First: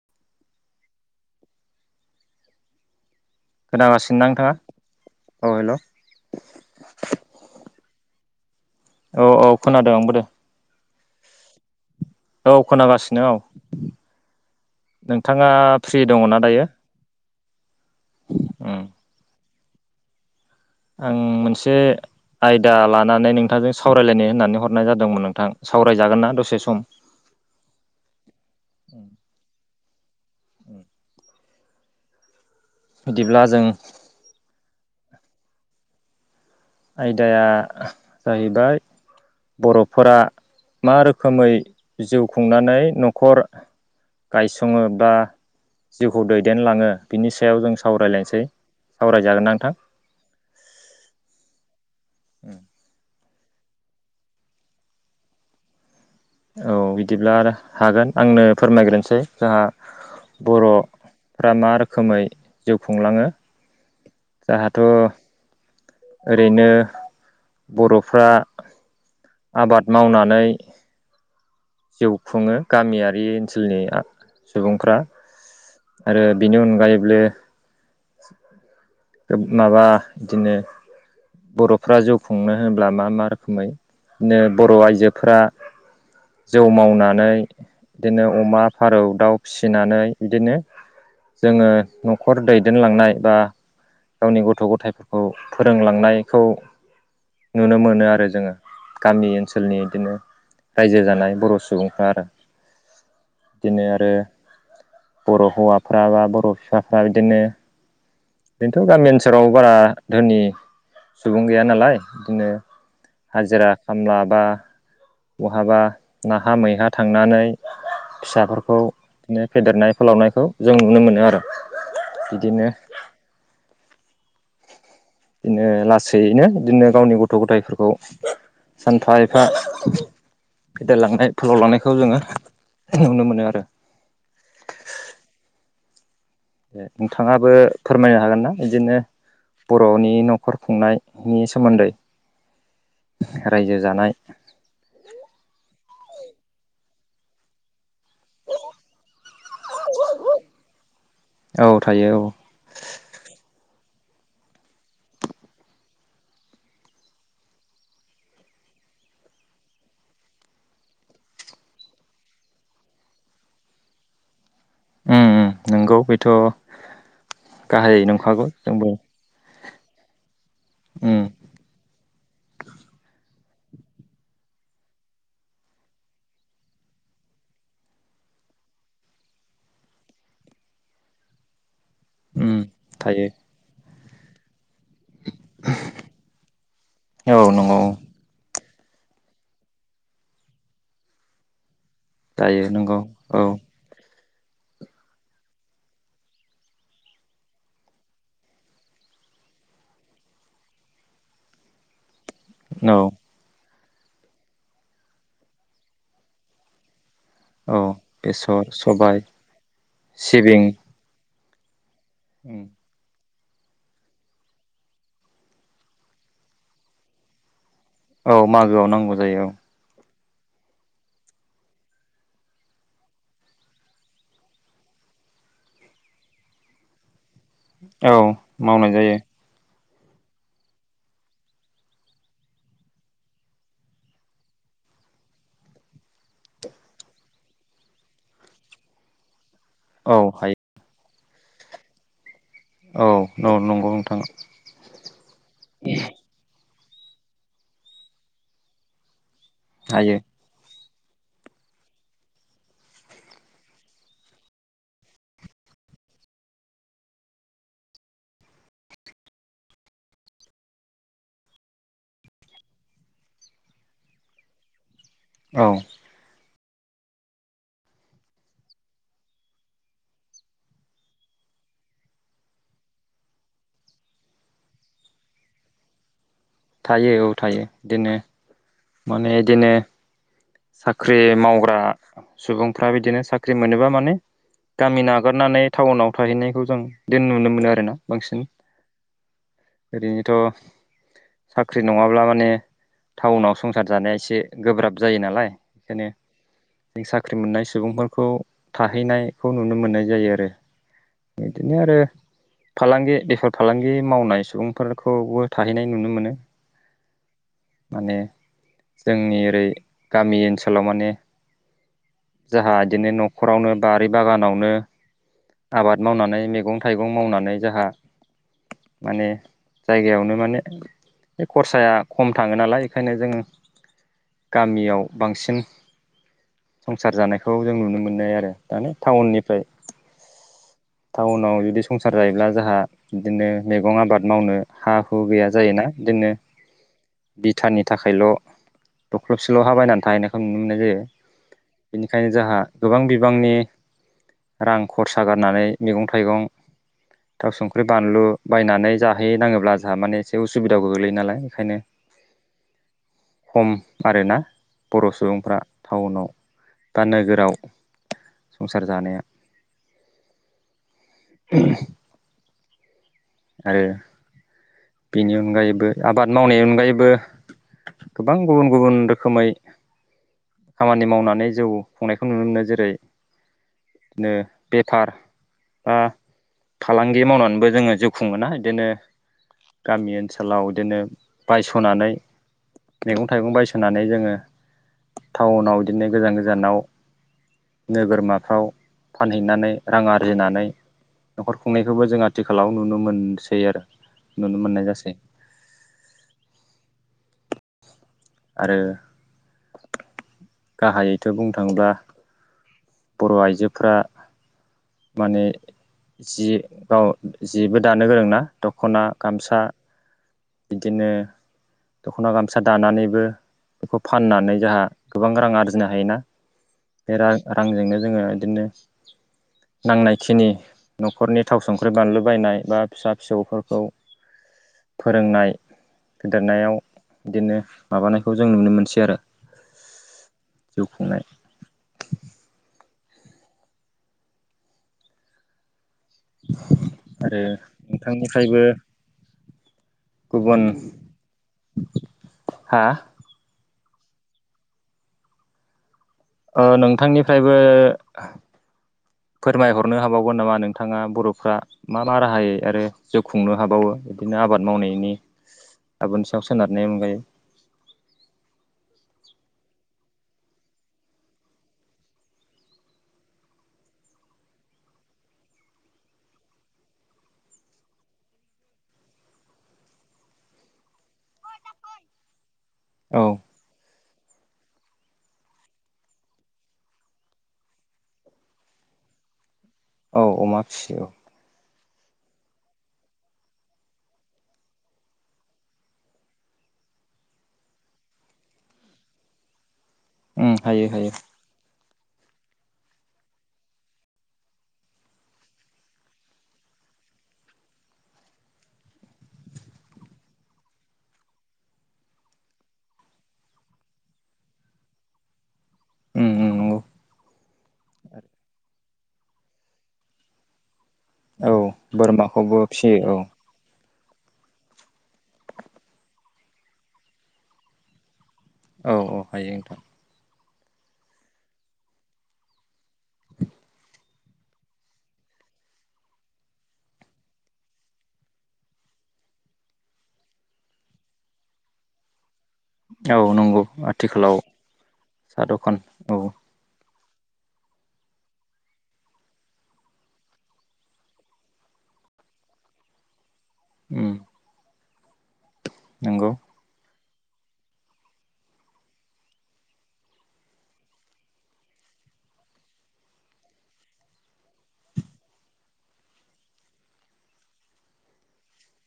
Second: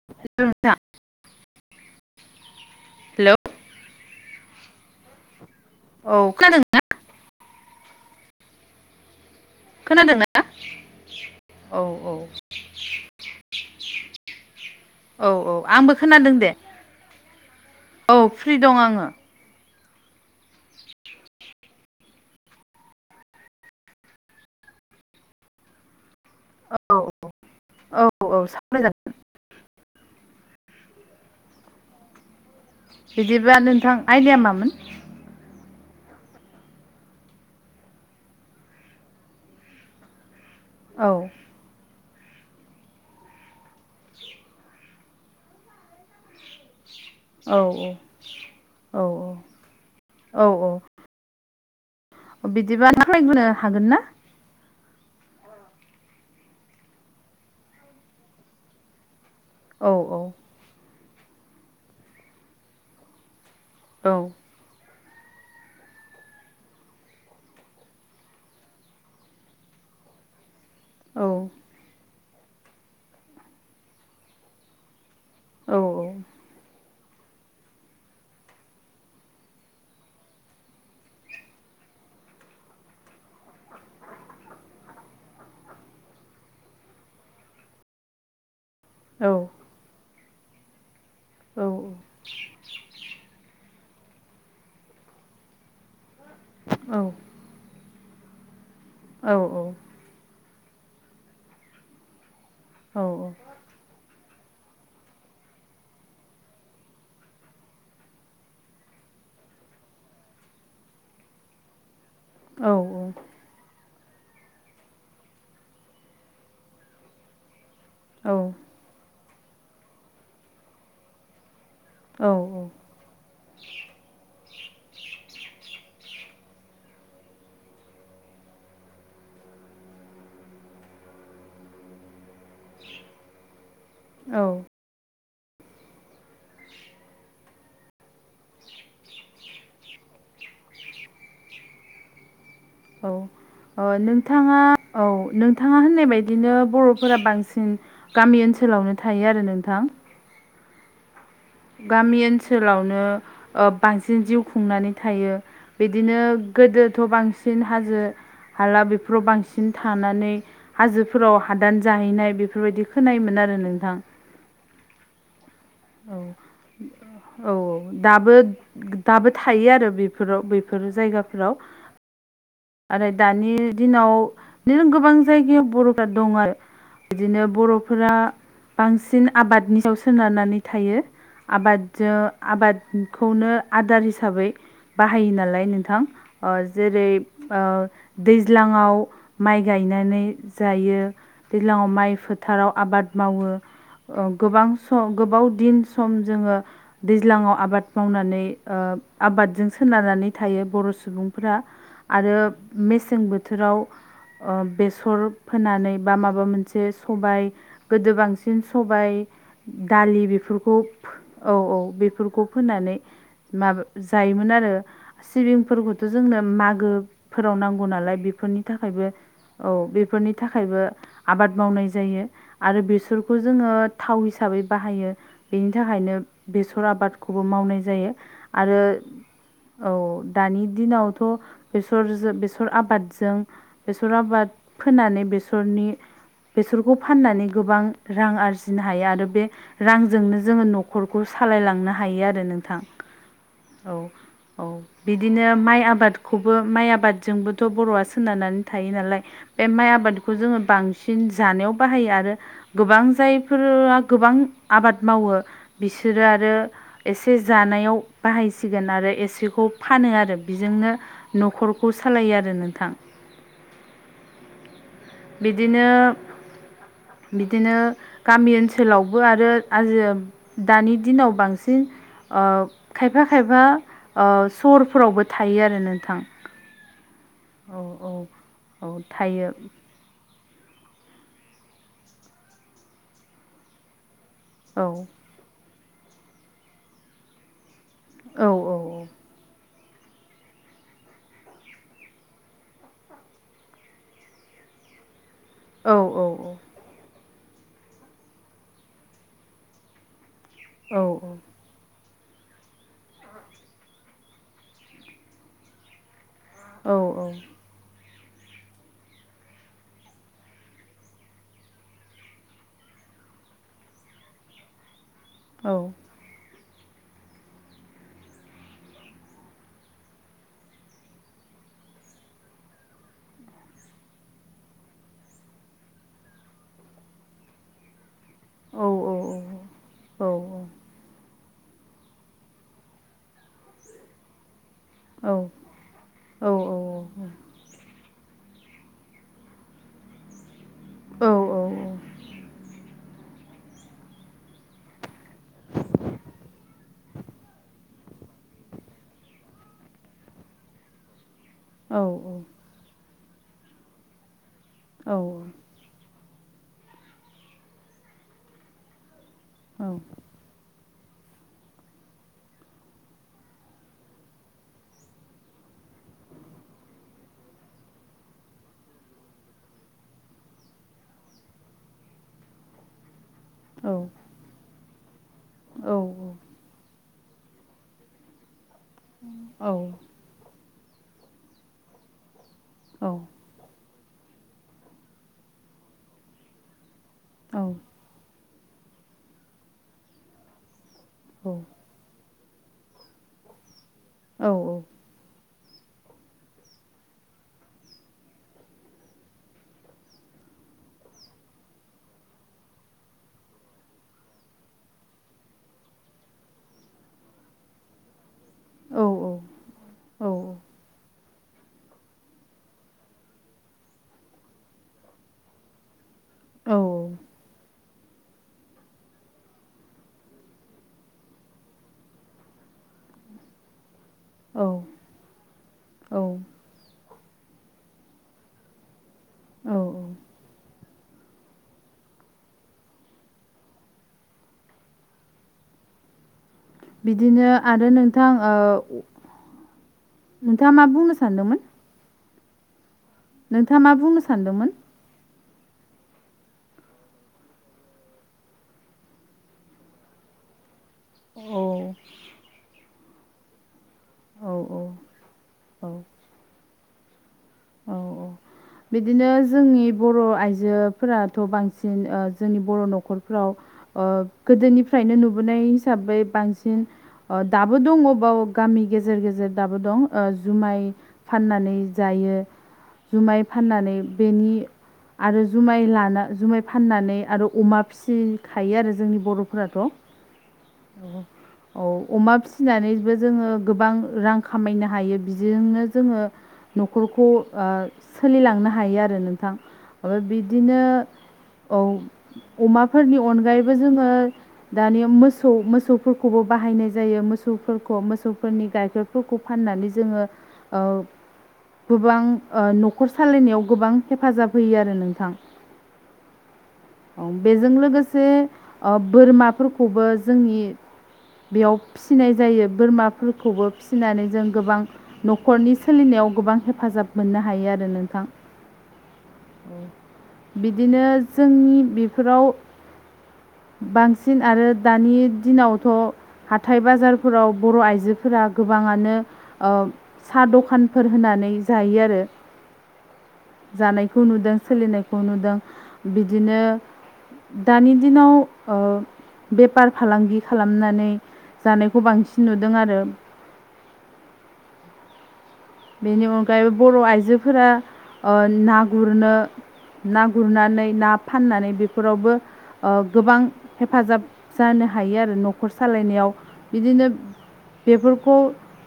[unintelligible] Hello. खोनागासिनो ना नोंथाङा औ हेलौ। औ खोनादों औ औ। खोनादों आंबो दे खोनादोंना औ औ। औ खोनागासिनो औ औ नोंथाङा औ आंबो फ्रि खोनादों दङना दे दायो। औ फ्रि दं उम आङो। आं मोनसे। आयदा लानानै नोंथांजों सावरायलायनो होननानै हरनाय जादोंमोन नोंथां सावरायजागोन ना दसे सम? औ औ [unintelligible] [unintelligible] बिदिब्ला बिदिबा जों नोंथां आयदाया मामोन। आयदाया जाहैबाय बर'फोरा। मा औ रोखोमै जिउ खुंनानै न'खर। गायसङो बा जिउखौ दैदेनलाङो। बिनि औ सायाव जों सावरायलायसै औ सावरायजागोना नोंथां। औ औ। बिदिबा नांलायबोनो हागोन ना। औ बिदिब्ला आरो हागोन आंनो फोरमायग्रोसै जोंहा। औ औ। बर'फ्रा मा रोखोमै जिउ खुंलाङो। औ। जाहाथ'। ओरैनो बर'फ्रा आबाद मावनानै औ। जिउ खुङो गामियारि ओनसोलनिया सुबुंफ्रा औ आरो बेनि अनगायैबो माबा बिदिनो बर'फ्रा जिउखुंनो होनोब्ला मा मा रोखोमैनो बर' आइजोफ्रा जौ मावनानै बिदिनो अमा फारौ औ दाउ फिसिनानै बिदिनो जोंङो न'खर दैदेनलांनाय बा गावनि गथ' गथायफोरखौ फोरोंलांनायखौ औ नुनो मोनो आरो जोंङो‌। गामि औ ओनसोलनि बिदिनो रायजो जानाय बर' सुबुंफ्रा आरो औ बिदिनो आरो बर' हौवाफ्रा बा बर' बिफाफ्रा बिदिनो बेनोथ' गामि ओनसोलाव बारा धोनि सुबुं गैया नालाय। बिदिनो हाजिरा। खामला बा बहाबा नाहा मैहा थांनानै फिसाफोरखौ बिदिनो फेदेरनाय फोलावनायखौ जों नुनो मोनो आरो बिदिनो औ बिदिनो लासैनो बिदिनो गावनि गथ' गथायफोरखौ। सानफा एफा। फेदेरलांनाय फोलाव लांनायखौ जोंङो नुनो मोनो आरो औ। नोंथाङाबो फोरमायनो हागोन ना बिदिनो बर'नि न'खर खुंनायनि सोमोन्दै। रायजो औ जानाय नोंथाङा। औ नोंथाङा होननाय बादिनो बर'फोरा बांसिन गामि ओनसोलावनो थायो आरो नोंथां। [inaudible] औ थायो गामि औ ओनसोलावनो ओ बांसिन जिउ खुंनानै थायो। बिदिनो गोदोथ' बांसिन हाजो। हाला बेफोराव बांसिन थानानै। हाजोफोराव हादान जाहैनाय बेफोरबायदि खोनायोमोन आरो नोंथां। ओम ओम। औ औ औ गाहायै दाबो नंखागौ जोंबो दाबो थायो आरो बेफोराव बेफोर उम जायगाफोराव। आरो दानि दिनाव बिबिनो गोबां जायगायाव बर'फ्रा दं आरो बिदिनो बर'फोरा बांसिन आबादनि सायाव सोनारनानै थायो। आबादजों उम थायो आबादखौनो आदार हिसाबै बाहायो नालाय नोंथां ओ जेरै औ ओ नंगौ दैज्लाङाव माइ गायनानै जायो दैज्लाङाव माइ जायो फोथाराव नंगौ आबाद औ मावो गोबां सम गोबाव दिन सम जोङो दैज्लाङाव आबाद मावनानै ओ आबादजों सोनारनानै थायो बर' सुबुंफोरा। आरो औ मेसें बोथोर बोथोराव बेसर फोनानै बा माबा मोनसे सबाय औ गोदो बांसिन बेसर सबाय दालि सिबिं बेफोरखौ औ औ बेफोरखौ फोनानै। माबा जायोमोन आरो सिबिंफोरखौथ' जोंनो मागो। फोराव नांगौ नालाय औ बेफोरनि मागोआव थाखायबो नांगौ जायो औ बेफोरनि थाखायबो आबाद मावनाय जायो आरो बेसरखौ जोङो थाव हिसाबै बाहायो बेनि थाखायनो बेसर आबाद खौबो मावनाय जायो औ आरो मावनाय जायो औ दानि दिनावथ' बेसरजों बेसर आबादजों बेसर आबाद फोनानै बेसरनि बेसरखौ फाननानै गोबां रां आरजिनो हायो आरो बे औ रांजोंनो हायो जोङो न'खरखौ सालायलांनो हायो आरो नों थां औ नंगौ औ नोंथां औ बिदिनो माइ आबादखौ खौबो माइ आबादजोंबोथ' बर'आ सोनारनानै थायो नालाय बे माइ हायो आबादखौ जोङो बांसिन सिन जानायाव बाहायो आरो गोबां जायफोरा गोबां आबाद मावो बिसोरो आरो एसे जानायाव बाहायसिगोन आरो एसेखौ फानो आरो बेजोंनो न'खरखौ सालायो आरो नोंथां औ बिदिनो बिदिनो गामि ओनसोलावबो आरो आजि दानि दिनाव बांसिन खायफा खायफा सरफोरावबो थायो आरो नोंथां थायो औ थायो बिदिनो माने बिदिनो साख्रि मावग्रा सुबुंफ्रा बिदिनो साख्रि मोनोबा माने गामिना हगारनानै टाउनाव थाहैनायखौ जों द नुनो मोनो आरोना बांसिन ओरैनोथ' साख्रि नङाब्ला माने टाउनाव स संसार जानाया एसे गोब्राब जायो नालाय बेखायनो जों साख्रि मोननाय सुबुंफोरखौ थाहैनायखौ नुनो मोननाय जायो आरो औ औ बिदिनो आरो फालांगि बेफार फालांगि मावनाय सुबुंफोरखौबो थाहैनाय नुनो मोनो औ औ माने जोंनि ओरै गामि ओनसोलाव माने जोंहा बिदिनो न'खरावनो बारि बागानावनो आबाद मावनानै मैगं थाइगं मावनानै जोंहा माने जायगायावनो माने बे खरसाया खम थाङो नालाय बेखायनो जोङो गामियाव बांसिन संसार जानायखौ जों नुनो मोननाय आरो दानि टाउननिफ्राय टाउनाव जुदि संसार जायोब्ला जोंहा बिदिनो मैगं आबाद मावनो हा हु गैया जायोना जोङो भुथानानि थाखायल' दख्लबसेल' ह बायनानै थाहैनायखौ नुनो मोननाय जायो बेनिखायनो जोंहा गोबां बिबांनि रां खरसा गारनानै मैगं थाइगं थााव संख्रि बानलु बायनानै जाहै नाङोब्ला जोंहा माने एसे उसुबिदाबो गोगैयो नालायओंखायनो औ औ खम आरोना बर' सुबुंफ्रा टाउनाव दा नोगोराव संसार जानाया औ आरो बेनि अनगायैबो आबाद मावनायनि अनगायैबो गोबां गुबुन गुबुन रोखोमै खामानि मावनानै जौ खुंनायखौ नुनो मोनो जेरै औ बिनो बेफार बा फालांगि मावनानैबो जोङो जिउ खुंबोनो हायो बिदिनो औ औ गामि ओनसोलाव बिदिनो बायस'नानै मैगं थाइगं बायस' नानै जोङो टाउनाव बिदिनो गोजान गोजानाव औ नोगोरमाफ्राव फानहैनानै रां आरजिनानै न'खर खुंनाय जा बेखौबो जों आथिखालाव नुनो मोनसै आरो नुनो मोननाय जासै आरो गाहायैथ' बुंनो थांब्ला बर' आइजोफोरा्रा माने जि गाव जिेबो दानो गोरोंनाा दख'ना गामसा औ बिदिनो दख'ना गामसा दानानैबो बेखौ फाननानै जोंहा गोबां रां आरजिनो हायोना बे रांजोंनो जोङो बिदिनो नांनाय खिनि न'खरनि थाव संख्रि बानलु बायनाय बा फिसा फिसौफोरखौ फोरोंनाय फेदेरनायाव बिदिनो माबानायखौ जों नुनो मोनसै आरो औ औ जिउ खुंनाय औ बिदिनो आरो नोंथां गुबुन नोंथाङा मा बुंनो सानदोंमोन हा? नोंथाङा मा बुंनो सानदोंमोन नोंथांनिफ्रायबो फोरमायहरनो हाबावगोन नामा नों नथाङा बर'फ्रा औ मा मा राहायै आरो जिउ खुंनो हाबावो बिदिनो औ आबाद मावनायनि औ गाबोन सायाव सोनारनायनि अनगायै औ औ बिदिनो जोंनि बर' आइजोफोराथ' बांसिन जोंनि बर' न'खरफ्राव गोदोनिफ्रायनो नुबोनाय हिसाबै बांसिन दाबो दं अबबाव गामि गेजेर गेजेर दाबो दं जुमाय फाननानै जायो औ जुमाय फाननानै बेनि आरो जुमाय लाना जुमाय फाननानै आरो अमा फिसिखायो आरो जोंनि बर'फोराथ' औ अमा फिसि औ औ अमा फिनानैबो जोङो गोबां रां खामायनो हायो बिजोंनो जोङो न'खरखौ सोलिलांनो हायो आरो नोंथां ओमफ्राय औ उम बिदिनो हायो हायो औ अमाफोरनि अनगायैबो जोङो दानि मोसौ मोसौफोरखौबो बाहायनाय जायो मोसौफोरखौ मोसौफोरनि गायखेर फोरखौ फाननानै जोङो गोबां न'खर सालायनायाव गोबां हेफाजाब होयो आरो नोंथां उम उम नंगौ औ बेजों लोगोसे बोरमाफोरखौबो जोंनि औ बेयाव फिसिनाय बोरमाखौबो जायो फिसियो औ बोरमाफोरखौबो फिसिनानै जों गोबां न'खरनि सोलिनायाव गोबां हेफाजाब मोननो हायो आरो नोंथां। औ औ हायो नोंथां। बिदिनो जोंनि बेफोराव बांसिन आरो दानि दिनावथ' हाथथाय बाजारफोराव बर' आइजोफोरा गोबाङानो साहा दखानफोर होनानै जायो आरो। औ नंगौ जानायखौ आथिखालाव नुदों सोलिनायखौ साहा नुदों दखान औ बिदिनो दानि दिनाव ओ बेफार फालांगि खालामनानै जानायखौ बांसिन नुदों आरो ओम बेनि अनगायैबो बर' आइजोफोरा ना गुरनो ना गुरनानै ना फाननानै बेफोरावबो गोबां हेफाजाब जानो हायो आरो न'खर सालायनायाव बिदिनो बेफोरखौ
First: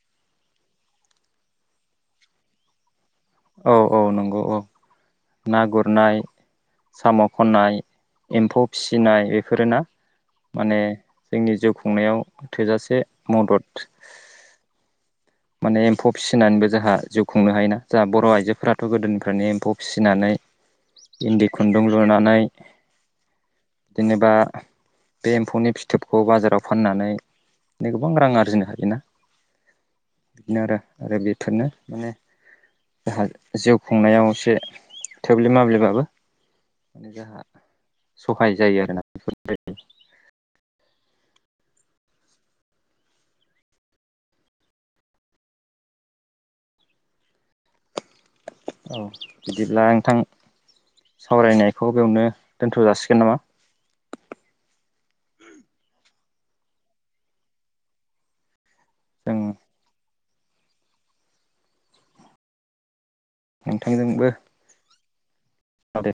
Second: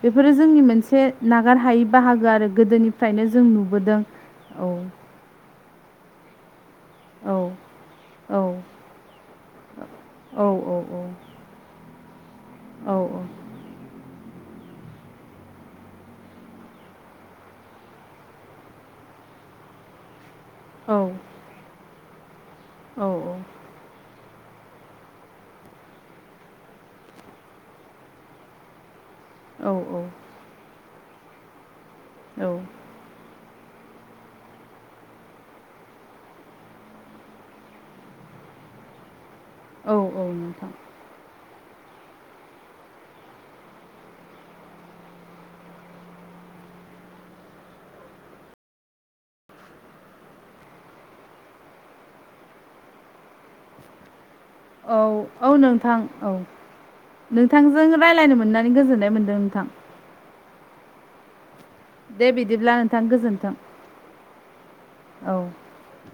बेफोरो जोंनि मोनसे नागार हायै बाहागो आरो गोदोनिफ्रायनो जों नुबोदों औ। ना गुरनाय साम' औ खननाय एम्फौ फिसिनाय बे बेफोरोना औ माने जोंनि जिउ खुंनायाव औ थोजासे मदद माने एम्फौ फिसिनानैबो जोंहा जिउ खुंनो हायोना। दा बर' आइजोफोराथ' गोदोनिफ्रायनो एम्फौ फिसिनानै औ इन्दि खुन्दुं लुनानै औ औ। जेनेबा बे एम्फौनि फिथोबखौ बाजाराव फाननानै गोबां रां आरजिनो हादोंना। औ औ। बिदिनो आरो आरो बेफोरनो माने औ। जोंहा जिउ खुंनायाव एसे थोब्ले माब्लेबाबो जाहा सहाय जायो आरो ना। [inaudible] औ औ नोंथां। औ बिदिब्ला नोंथां सावरायनायखौ बेयावनो दोनथ' जासिगोन नामा। औ औ नोंथां औ नोंथांजों राय्लायनो मोननानै गोजोननाय जों मोन्दों नोंथां। दे बिदिब्ला नोंथां गोजोन्थों। नोंथांजोंबो औ। अ दे